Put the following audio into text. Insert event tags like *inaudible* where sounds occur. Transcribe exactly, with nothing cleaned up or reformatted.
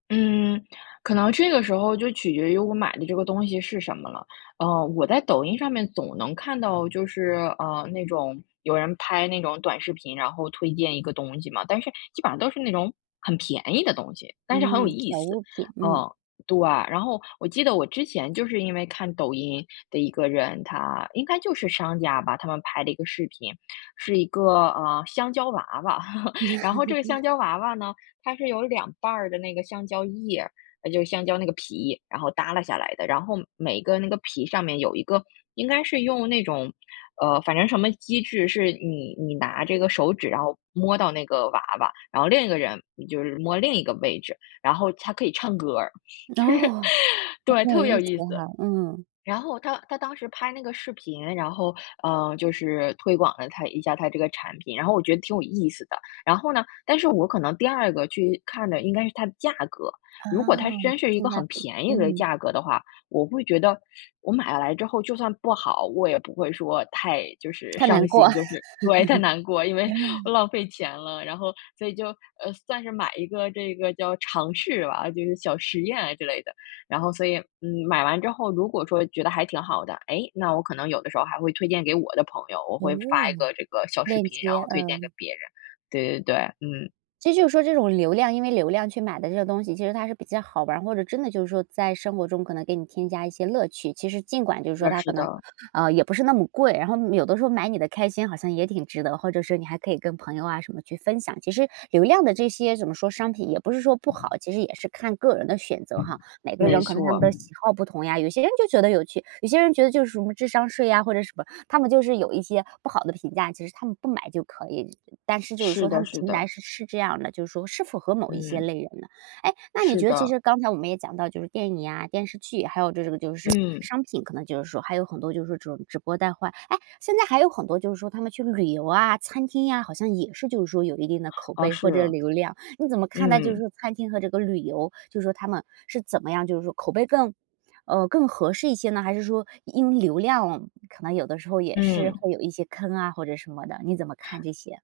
嗯，可能这个时候就取决于我买的这个东西是什么了。呃，我在抖音上面总能看到就是，呃，那种有人拍那种短视频，然后推荐一个东西嘛，但是基本上都是那种很便宜的东西，但是很有嗯，意小思。物品，嗯。嗯，对。然后我记得我之前就是因为看抖音的一个人，他应该就是商家吧，他们拍的一个视频。是一个，呃，香蕉娃娃，*laughs* 然后这个香 *laughs* 蕉娃娃呢，它是有两瓣儿的那个香蕉叶呃，就是香蕉那个皮，然后耷拉下来的，然后每个那个皮上面有一个应该是用那种，呃，反正什么机制是你你拿这个手指，然后摸到那个娃娃，然后另一个人你就是摸另一个位置，然后它可以唱歌儿，就是哦，还对，挺有特别意有思意的思。哈，嗯。然后他他当时拍那个视频，然后，嗯，就是推广了他一下他这个产品，然后我觉得挺有意思的。然后呢，但是我可能第二个去看的应该是它的价格，啊，如果它真是一性个价很比，便宜的嗯。价格的话，我会觉得我买来之后就算不好，我也不会说太就是太难伤过。心，就是对，太难过，因为，呃，浪 *laughs* 费钱了。然后，所以就，呃，算是买一个这个叫尝试吧，就是小实验啊之类的。然后所以，嗯，买完之后，如果说觉得还挺好的，诶，那我可能有的时候还会推荐给我的朋友，我哦，会发一个这个小视链频，然接，后推荐给嗯。别人。对对对。嗯。其实就是说这种流量因为流量去买的这些东西，其实它是比较好玩儿，或者真的就是说在生活中，可能给你添加一些乐趣。其实尽管就是说那它是可能，的。啊，也不是那么贵，然后，嗯，有的时候买你的开心好像也挺值得，或者是你还可以跟朋友啊什么去分享。其实，流量的这些怎么说，商品也不是说不好，其实也是看个人的选择哈。每个没人可能他们错。的喜好不同呀，有些人就觉得有趣，有些人觉得就是什么智商税呀，或者什么。他们就是有一些不好的评价，其实他们不买就可以。但是就是是说，他的们是平的。台是是这样的，就是说是符合某一些嗯。类人的。诶，那你是觉得其的。实刚才我们也讲到就是电影啊、电视剧，还有这种就是嗯。商品，可能就是说还有很多就是这种直播带货。哎，现在还有很多就是说他们去旅游啊、餐厅呀，好像也是就是说有一定的口哦，碑或者是。流量。你怎么看待就是嗯。这个餐厅和这个旅游，就说他们是怎么样就是说口碑更呃，更合适一些呢？还是说因为流量可能有的时候也是嗯。会有一些坑啊或者什么的，你怎么看这些？